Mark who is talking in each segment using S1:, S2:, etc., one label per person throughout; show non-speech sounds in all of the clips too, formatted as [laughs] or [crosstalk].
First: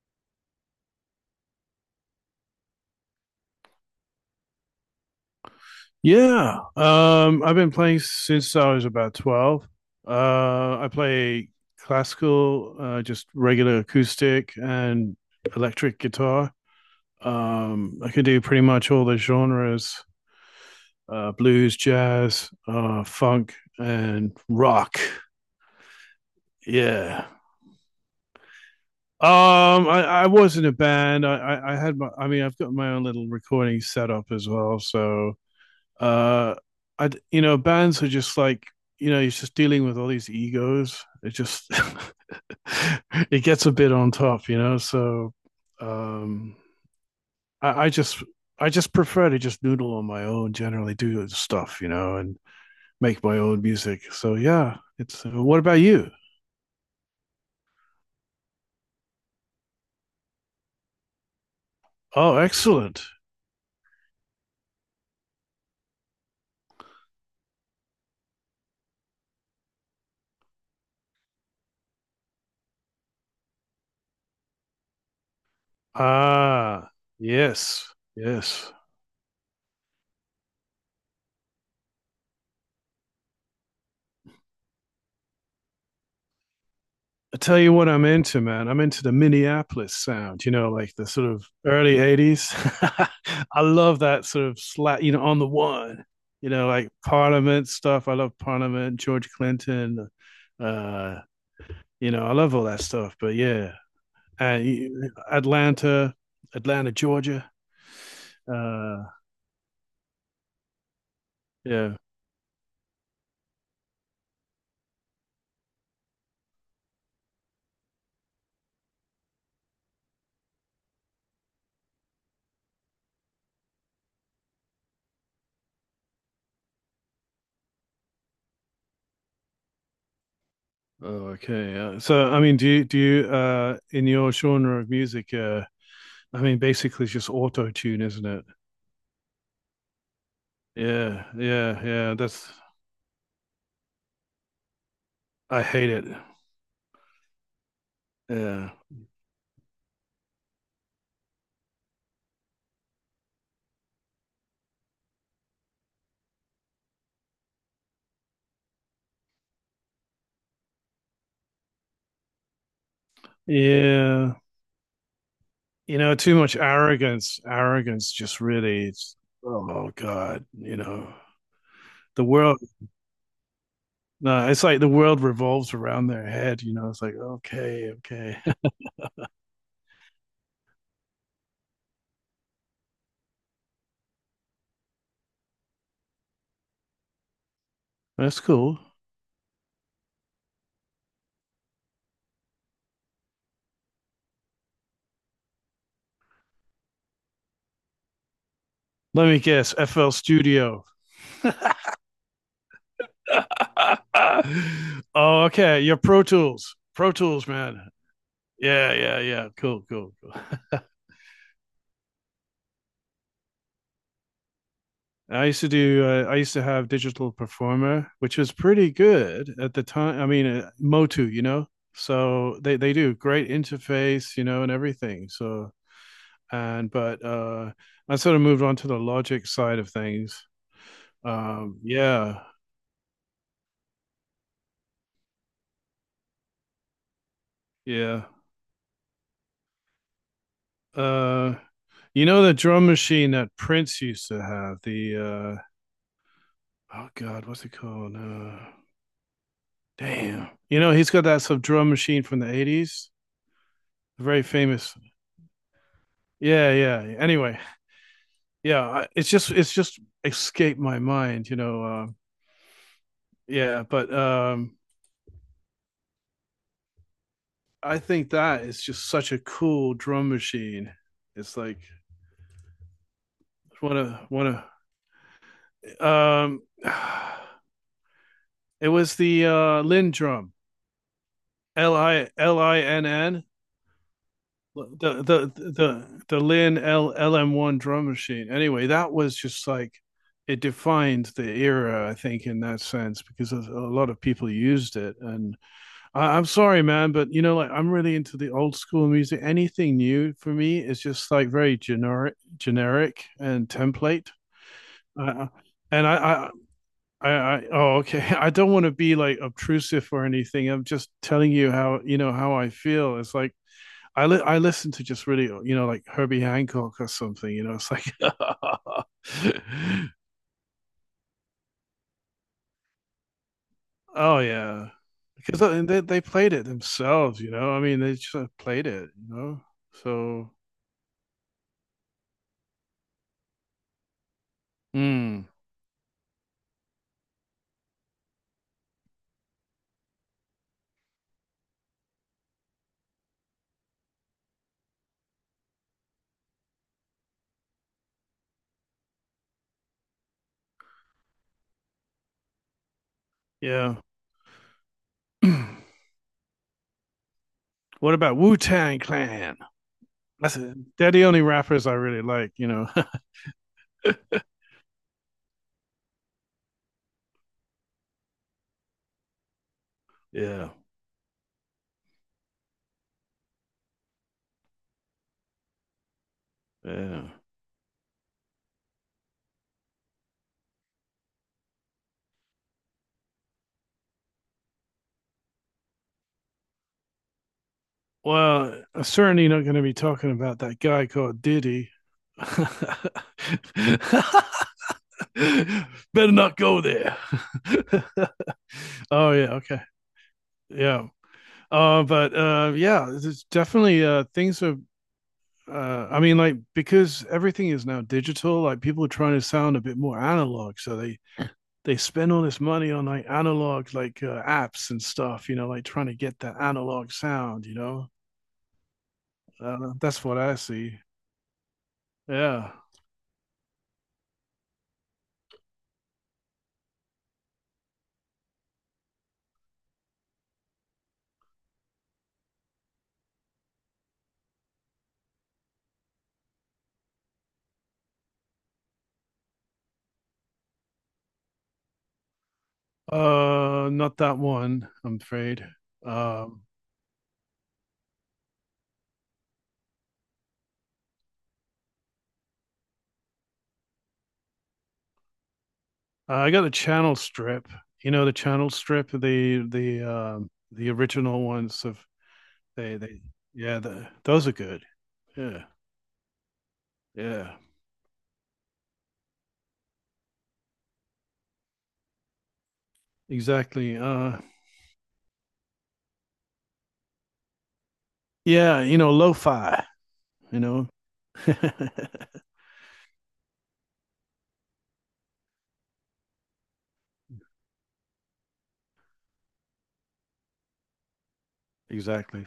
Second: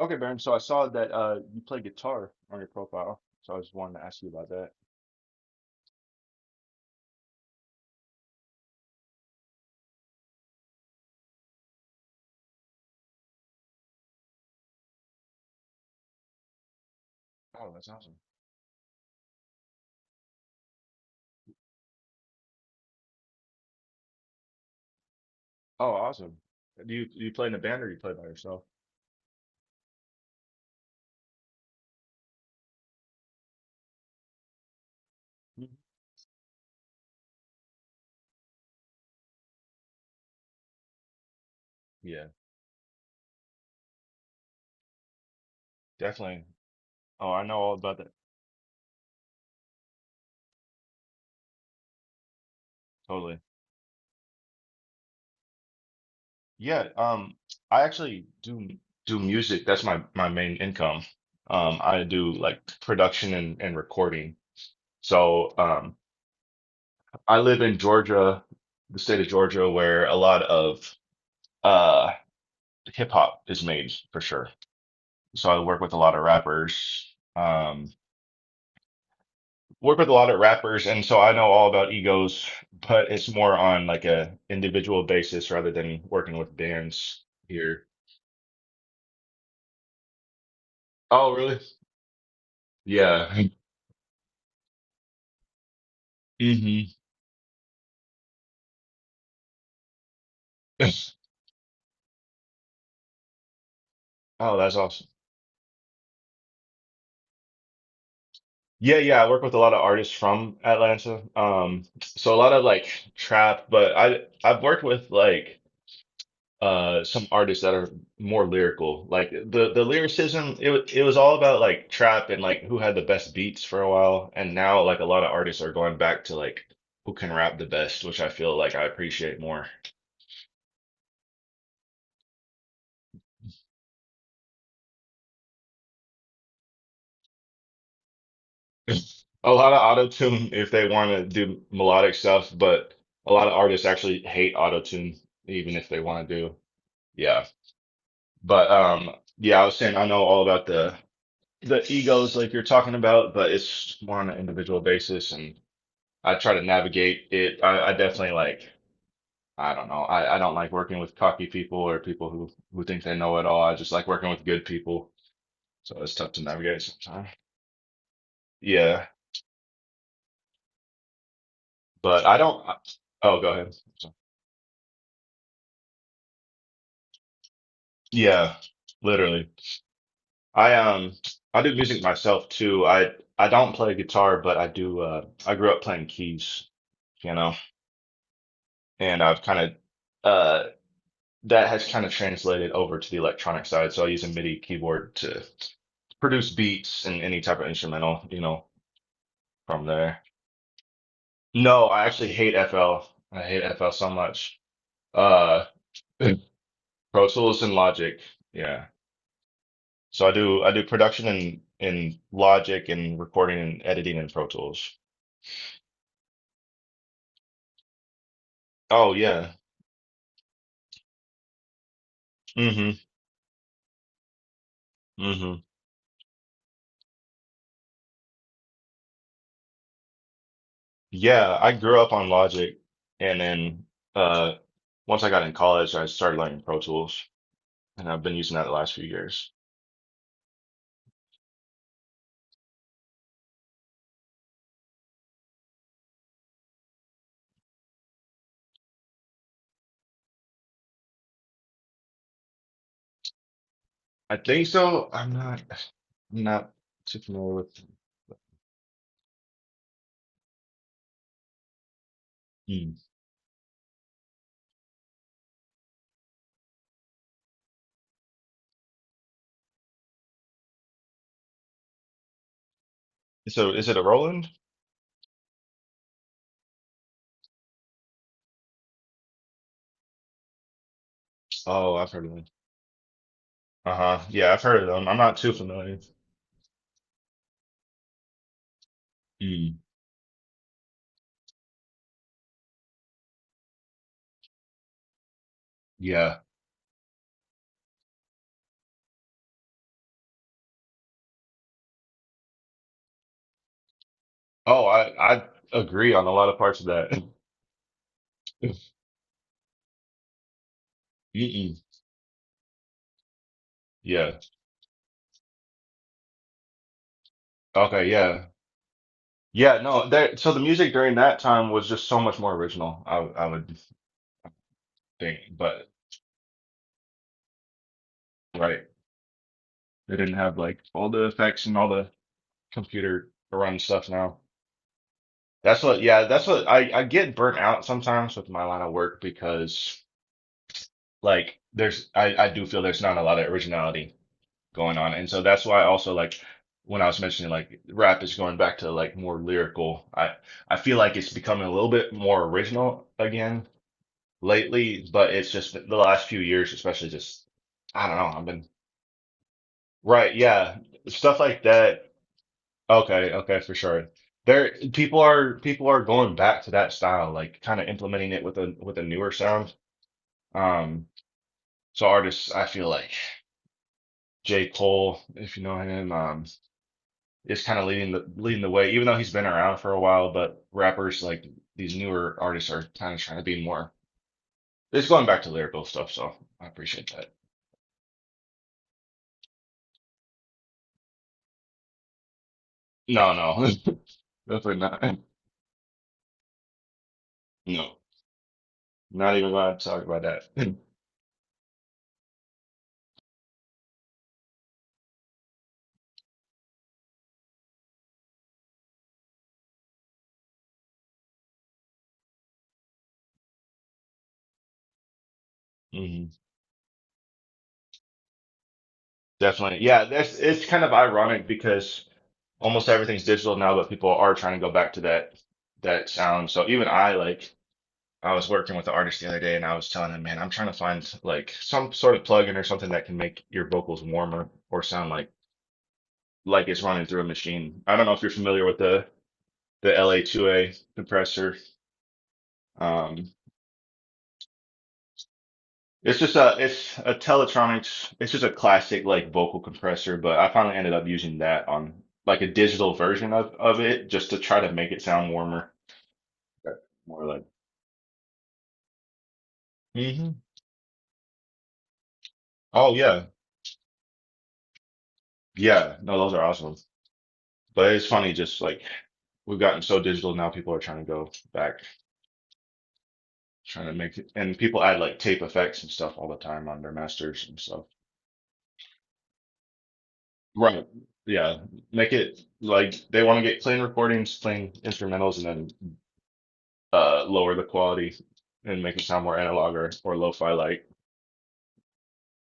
S1: Okay, Baron. So I saw that you play guitar on your profile, so I just wanted to ask you about that.
S2: Yeah. I've been playing since I was about 12. Uh, I play classical, just regular acoustic and electric guitar.
S1: Oh, that's
S2: I
S1: awesome.
S2: can do pretty much all the genres, blues, jazz, funk, and rock.
S1: Oh, awesome. Do you do
S2: Yeah.
S1: you play in a band or you play by yourself?
S2: I was in a band. I mean, I've got my own little recording setup as well. So,
S1: Mhm.
S2: uh I, bands are just like, he's just dealing with all these egos. It just [laughs]
S1: Yeah,
S2: It gets a bit on top, so,
S1: definitely.
S2: um
S1: Oh, I know all
S2: I, I
S1: about that.
S2: just I just prefer to just noodle on my own, generally do stuff, and make my
S1: Totally.
S2: own music. So yeah, it's what about you?
S1: Yeah, I actually do music. That's my main income. I do
S2: Oh,
S1: like
S2: excellent.
S1: production and recording. So, I live in Georgia, the state of Georgia, where a lot of uh hip hop is made for sure. So I work with a lot of
S2: ah
S1: rappers.
S2: yes, yes.
S1: Work with a lot of rappers, and so I know all about egos, but it's more on like a individual basis rather than working with bands
S2: I tell you
S1: here.
S2: what I'm into, man. I'm into the Minneapolis sound, like the sort
S1: Oh,
S2: of
S1: really?
S2: early 80s. [laughs]
S1: Yeah.
S2: I love that sort of slap, on the one,
S1: hmm
S2: like Parliament stuff. I love Parliament, George Clinton. Uh, I love all that stuff. But yeah,
S1: Oh,
S2: uh,
S1: that's awesome.
S2: Atlanta, Atlanta, Georgia.
S1: Yeah,
S2: Uh,
S1: yeah, I work with a lot of artists from Atlanta.
S2: yeah.
S1: So a lot of like trap, but I've worked with like some artists that are more lyrical. Like the lyricism, it was all about like trap and like who had the best beats for a while, and now like a lot of artists are going back to like who can rap the best, which I feel like I appreciate more. [laughs]
S2: Oh, okay. So, I mean, in your genre of music, I mean, basically it's just auto tune, isn't it?
S1: A lot of auto-tune if they want to
S2: Yeah,
S1: do
S2: yeah,
S1: melodic
S2: yeah.
S1: stuff,
S2: That's
S1: but a lot of artists actually hate auto-tune
S2: I
S1: even if
S2: hate
S1: they
S2: it.
S1: want to do. Yeah. But
S2: Yeah,
S1: yeah, I was saying I know all about the egos like you're talking about, but it's more on an individual basis and I try to navigate it. I definitely like, I don't know. I don't like working with cocky people or people who think they know it all. I just like working
S2: yeah.
S1: with good people.
S2: You
S1: So
S2: know,
S1: it's tough
S2: too
S1: to
S2: much
S1: navigate sometimes.
S2: arrogance. Arrogance just really.
S1: Yeah,
S2: Oh God, the
S1: but I
S2: world.
S1: don't. Oh, go ahead.
S2: No, it's like the world revolves around their head. It's like okay, okay,
S1: Yeah, literally. I I do music myself too. I don't play guitar, but I do. I grew up playing keys, you know,
S2: [laughs] that's cool.
S1: and I've of uh. that has kind of translated over to the electronic side. So I use a MIDI keyboard to produce beats and any type of instrumental, you know,
S2: Let me guess,
S1: from
S2: FL
S1: there.
S2: Studio.
S1: No, I actually hate FL. I hate FL so much.
S2: [laughs] Oh,
S1: Uh,
S2: okay.
S1: [clears throat]
S2: Your Pro Tools,
S1: [laughs]
S2: Pro
S1: Pro
S2: Tools,
S1: Tools and
S2: man.
S1: Logic. Yeah.
S2: Yeah, yeah, yeah. Cool, cool,
S1: So I
S2: cool.
S1: do I do production in Logic and recording and editing in Pro Tools.
S2: I used to do. I used to have Digital Performer, which was pretty
S1: Oh yeah.
S2: good at the time. I mean, Motu. So they
S1: Mm-hmm.
S2: they do great interface, and everything.
S1: Mm-hmm.
S2: So and but I sort of moved on to the Logic side of things.
S1: Yeah, I grew up on
S2: Yeah,
S1: Logic and then uh once I got in college I started learning Pro Tools and I've
S2: yeah.
S1: been using that the last few years.
S2: Uh, you know the drum machine that Prince used to have? The, oh God, what's it called? Damn. You know he's got that sort of drum machine from the 80s.
S1: I
S2: Very
S1: think
S2: famous.
S1: so. I'm not
S2: Yeah, yeah.
S1: too familiar
S2: Anyway,
S1: with.
S2: yeah, it's just escaped my mind,
S1: Hmm.
S2: yeah, but I think that is just such a cool drum machine. It's like
S1: So is it a Roland?
S2: one of [sighs] it was the lin drum,
S1: Oh, I've heard of them.
S2: Linn,
S1: Uh-huh. Yeah, I've heard of them. I'm
S2: the
S1: not
S2: the
S1: too familiar.
S2: the the lin LM1 drum machine. Anyway, that was just
S1: Hmm.
S2: like, it defined the era, I think, in that sense, because a lot of people used it. And I,
S1: Yeah.
S2: I'm sorry, man, but like I'm really into the old school music. Anything new for me is just like very generic, generic and template.
S1: Oh, I
S2: Uh, and
S1: agree on a lot of parts of that.
S2: I, oh, okay. [laughs] I don't want to
S1: [laughs]
S2: be like obtrusive or anything. I'm just telling you
S1: Mm-mm.
S2: how, how I feel. It's like
S1: Yeah.
S2: I listen to just really, like Herbie Hancock or something. It's
S1: Okay.
S2: like,
S1: Yeah.
S2: [laughs]
S1: Yeah. No. There. So the music during that time was just so much more original. I would
S2: oh yeah,
S1: think,
S2: because
S1: but
S2: they played it themselves. I mean, they just
S1: right,
S2: played it. You know,
S1: they didn't
S2: so.
S1: have like all the effects and all the computer run stuff now.
S2: Mm.
S1: That's what, yeah, that's what I get burnt out sometimes with my line of work because like I do feel there's not a lot of originality going on. And so that's why also like when I was mentioning like rap is going back to like more lyrical. I feel like it's becoming a little bit more original again
S2: Yeah.
S1: lately, but it's just the
S2: [clears throat]
S1: last few years, especially just I
S2: What
S1: don't
S2: about
S1: know, I've
S2: Wu
S1: been
S2: Tang Clan?
S1: right,
S2: That's it.
S1: yeah,
S2: They're the
S1: stuff
S2: only
S1: like
S2: rappers I
S1: that.
S2: really like, you know. [laughs]
S1: Okay, okay, for sure. There, people are going back to that style, like kind of implementing it with a newer sound.
S2: Yeah.
S1: Um, so artists, I feel like J. Cole, if you know him,
S2: Yeah.
S1: is kind of leading the way, even though he's been around for a while. But rappers like these newer artists are kind of trying to be more. It's going back to lyrical stuff, so I appreciate that.
S2: Well, I'm certainly not going to be talking about that guy called Diddy. [laughs]
S1: No, no, [laughs] definitely not.
S2: Better not go there.
S1: No,
S2: [laughs] Oh
S1: not even
S2: yeah,
S1: gonna
S2: okay,
S1: talk about that. [laughs]
S2: yeah. But yeah, it's definitely things are. I mean, like because everything is now digital, like people are trying to sound a bit more analog, so they spend all this money on like analog, like apps and stuff, like trying to
S1: hmm
S2: get that analog sound.
S1: Definitely. Yeah,
S2: That's what
S1: that's
S2: I
S1: it's kind of
S2: see.
S1: ironic because
S2: Yeah.
S1: almost everything's digital now, but people are trying to go back to that sound. So even I like I was working with the artist the other day and I was telling him, man, I'm trying to find like some sort of plugin or something that can make your vocals warmer or sound like it's running through a machine. I don't know if you're familiar with the LA2A compressor. Um
S2: Not that one, I'm afraid.
S1: it's just a
S2: Um,
S1: it's a Teletronics it's just a classic like vocal compressor, but I finally ended up using that on like a digital version of it just to try to make it sound warmer.
S2: I got a channel
S1: More like
S2: strip. You know the channel strip, the the
S1: Mhm.
S2: um the original ones of
S1: Oh
S2: they
S1: yeah.
S2: yeah, those are good. Yeah.
S1: Yeah. No, those are awesome.
S2: Yeah.
S1: But it's funny, just like we've gotten so digital now, people are trying to go back, trying to
S2: Exactly.
S1: make it, and people add like tape effects and stuff all the time on their masters and stuff.
S2: Yeah, lo-fi, you
S1: Right.
S2: know.
S1: Yeah,
S2: [laughs]
S1: make it like they want to get clean recordings, clean instrumentals, and then lower the quality and make it sound more analog or lo-fi like.
S2: Exactly.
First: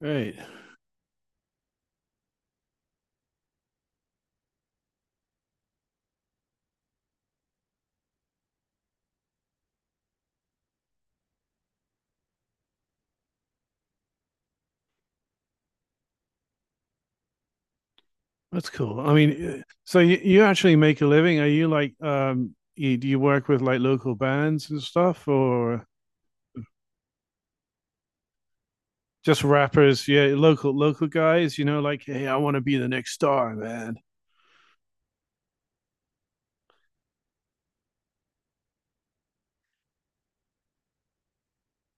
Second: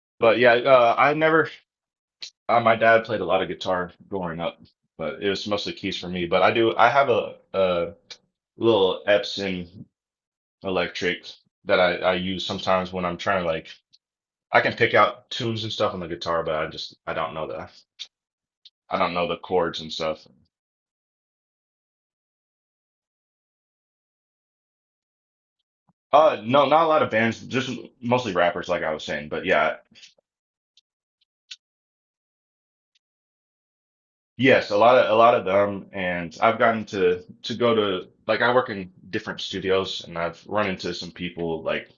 S2: Right.
S1: But yeah, I never, my dad played a lot of guitar growing up, but it was mostly keys for me. But I do, I have a little Epson electric that I use sometimes when I'm trying to like I can pick out tunes and stuff on the guitar, but I just I don't know the
S2: That's
S1: I
S2: cool. I
S1: don't know the
S2: mean,
S1: chords and
S2: so you,
S1: stuff.
S2: you actually make a living. Are you like, do you work with like local bands and stuff or
S1: No, not a lot of bands, just mostly rappers like I was saying. But
S2: just
S1: yeah,
S2: rappers? Yeah, local, local guys, like, hey, I want to be the next star, man.
S1: yes, a lot of them and I've gotten to go to like I work in different studios and I've run into some people like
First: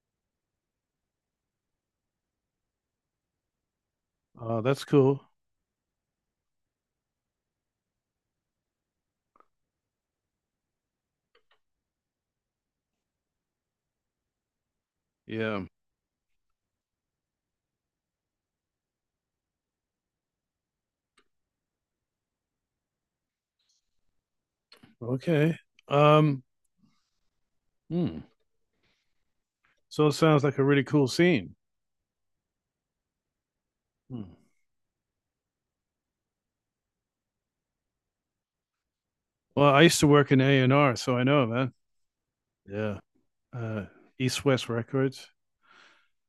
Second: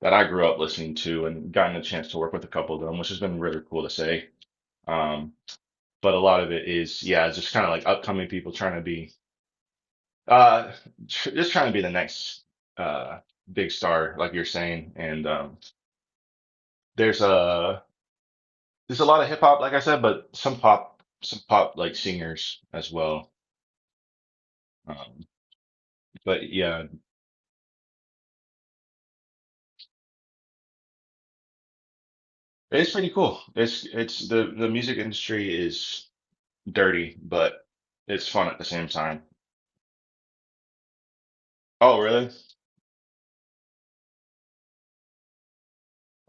S1: that I grew up listening to and gotten a chance to work with a couple of them, which has been really cool to say.
S2: Oh, that's cool.
S1: Um, but a lot of it is, yeah, just kind of like upcoming people trying to be Uh, tr just trying to be the next uh big star, like you're saying. And
S2: Yeah.
S1: there's a there's a lot of hip hop, like I said, but some pop like singers as well. Um,
S2: Okay. Um,
S1: but yeah,
S2: hmm. So it sounds like a really cool scene.
S1: it's pretty cool. It's it's
S2: Hmm.
S1: the the music industry is dirty, but it's fun at the same time.
S2: Well, I used to work in A&R, so I know, man.
S1: Oh, really?
S2: Yeah. Uh, East West Records.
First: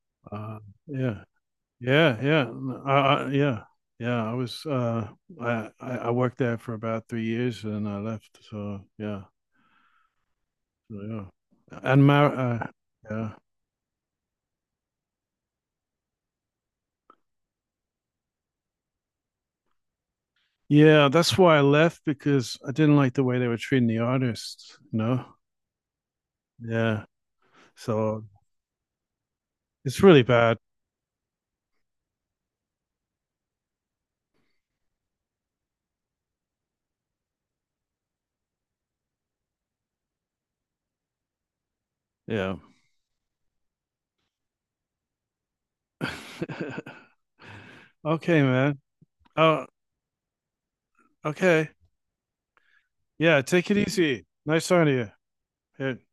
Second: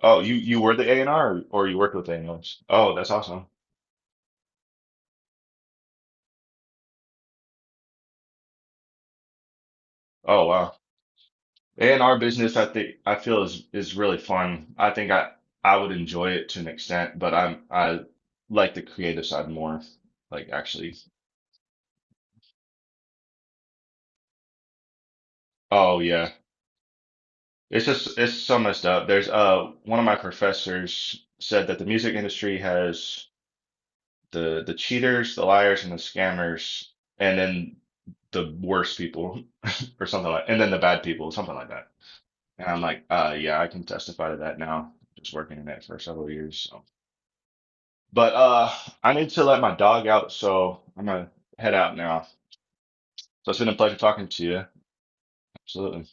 S1: Oh, you
S2: Uh,
S1: you were the A and
S2: yeah.
S1: R, or you worked with A
S2: Yeah,
S1: and
S2: yeah,
S1: R's? Oh, that's awesome.
S2: Yeah, yeah. I was I worked there for about 3 years and I left. So yeah,
S1: Oh, wow.
S2: so, yeah, and
S1: A&R
S2: my
S1: business, I think I
S2: yeah,
S1: feel is really fun. I think I would enjoy it to an extent, but I like the creative side more. Like actually,
S2: yeah. That's why I left because I didn't like the way they were treating the artists.
S1: oh yeah,
S2: Yeah.
S1: it's just
S2: So
S1: it's so messed up. There's one
S2: it's
S1: of my
S2: really bad.
S1: professors said that the music industry has the cheaters, the liars, and the scammers, and then the worst people [laughs] or something like, and then the bad people, something like that.
S2: Yeah.
S1: And I'm like, yeah, I can testify to that now, just working in it for several years. So.
S2: [laughs]
S1: But
S2: Okay, man.
S1: I need to let
S2: Oh,
S1: my dog out, so I'm gonna
S2: okay.
S1: head out now.
S2: Yeah.
S1: So it's been
S2: Take
S1: a
S2: it
S1: pleasure
S2: easy.
S1: talking to you.
S2: Nice talking to you. Yeah.
S1: Absolutely.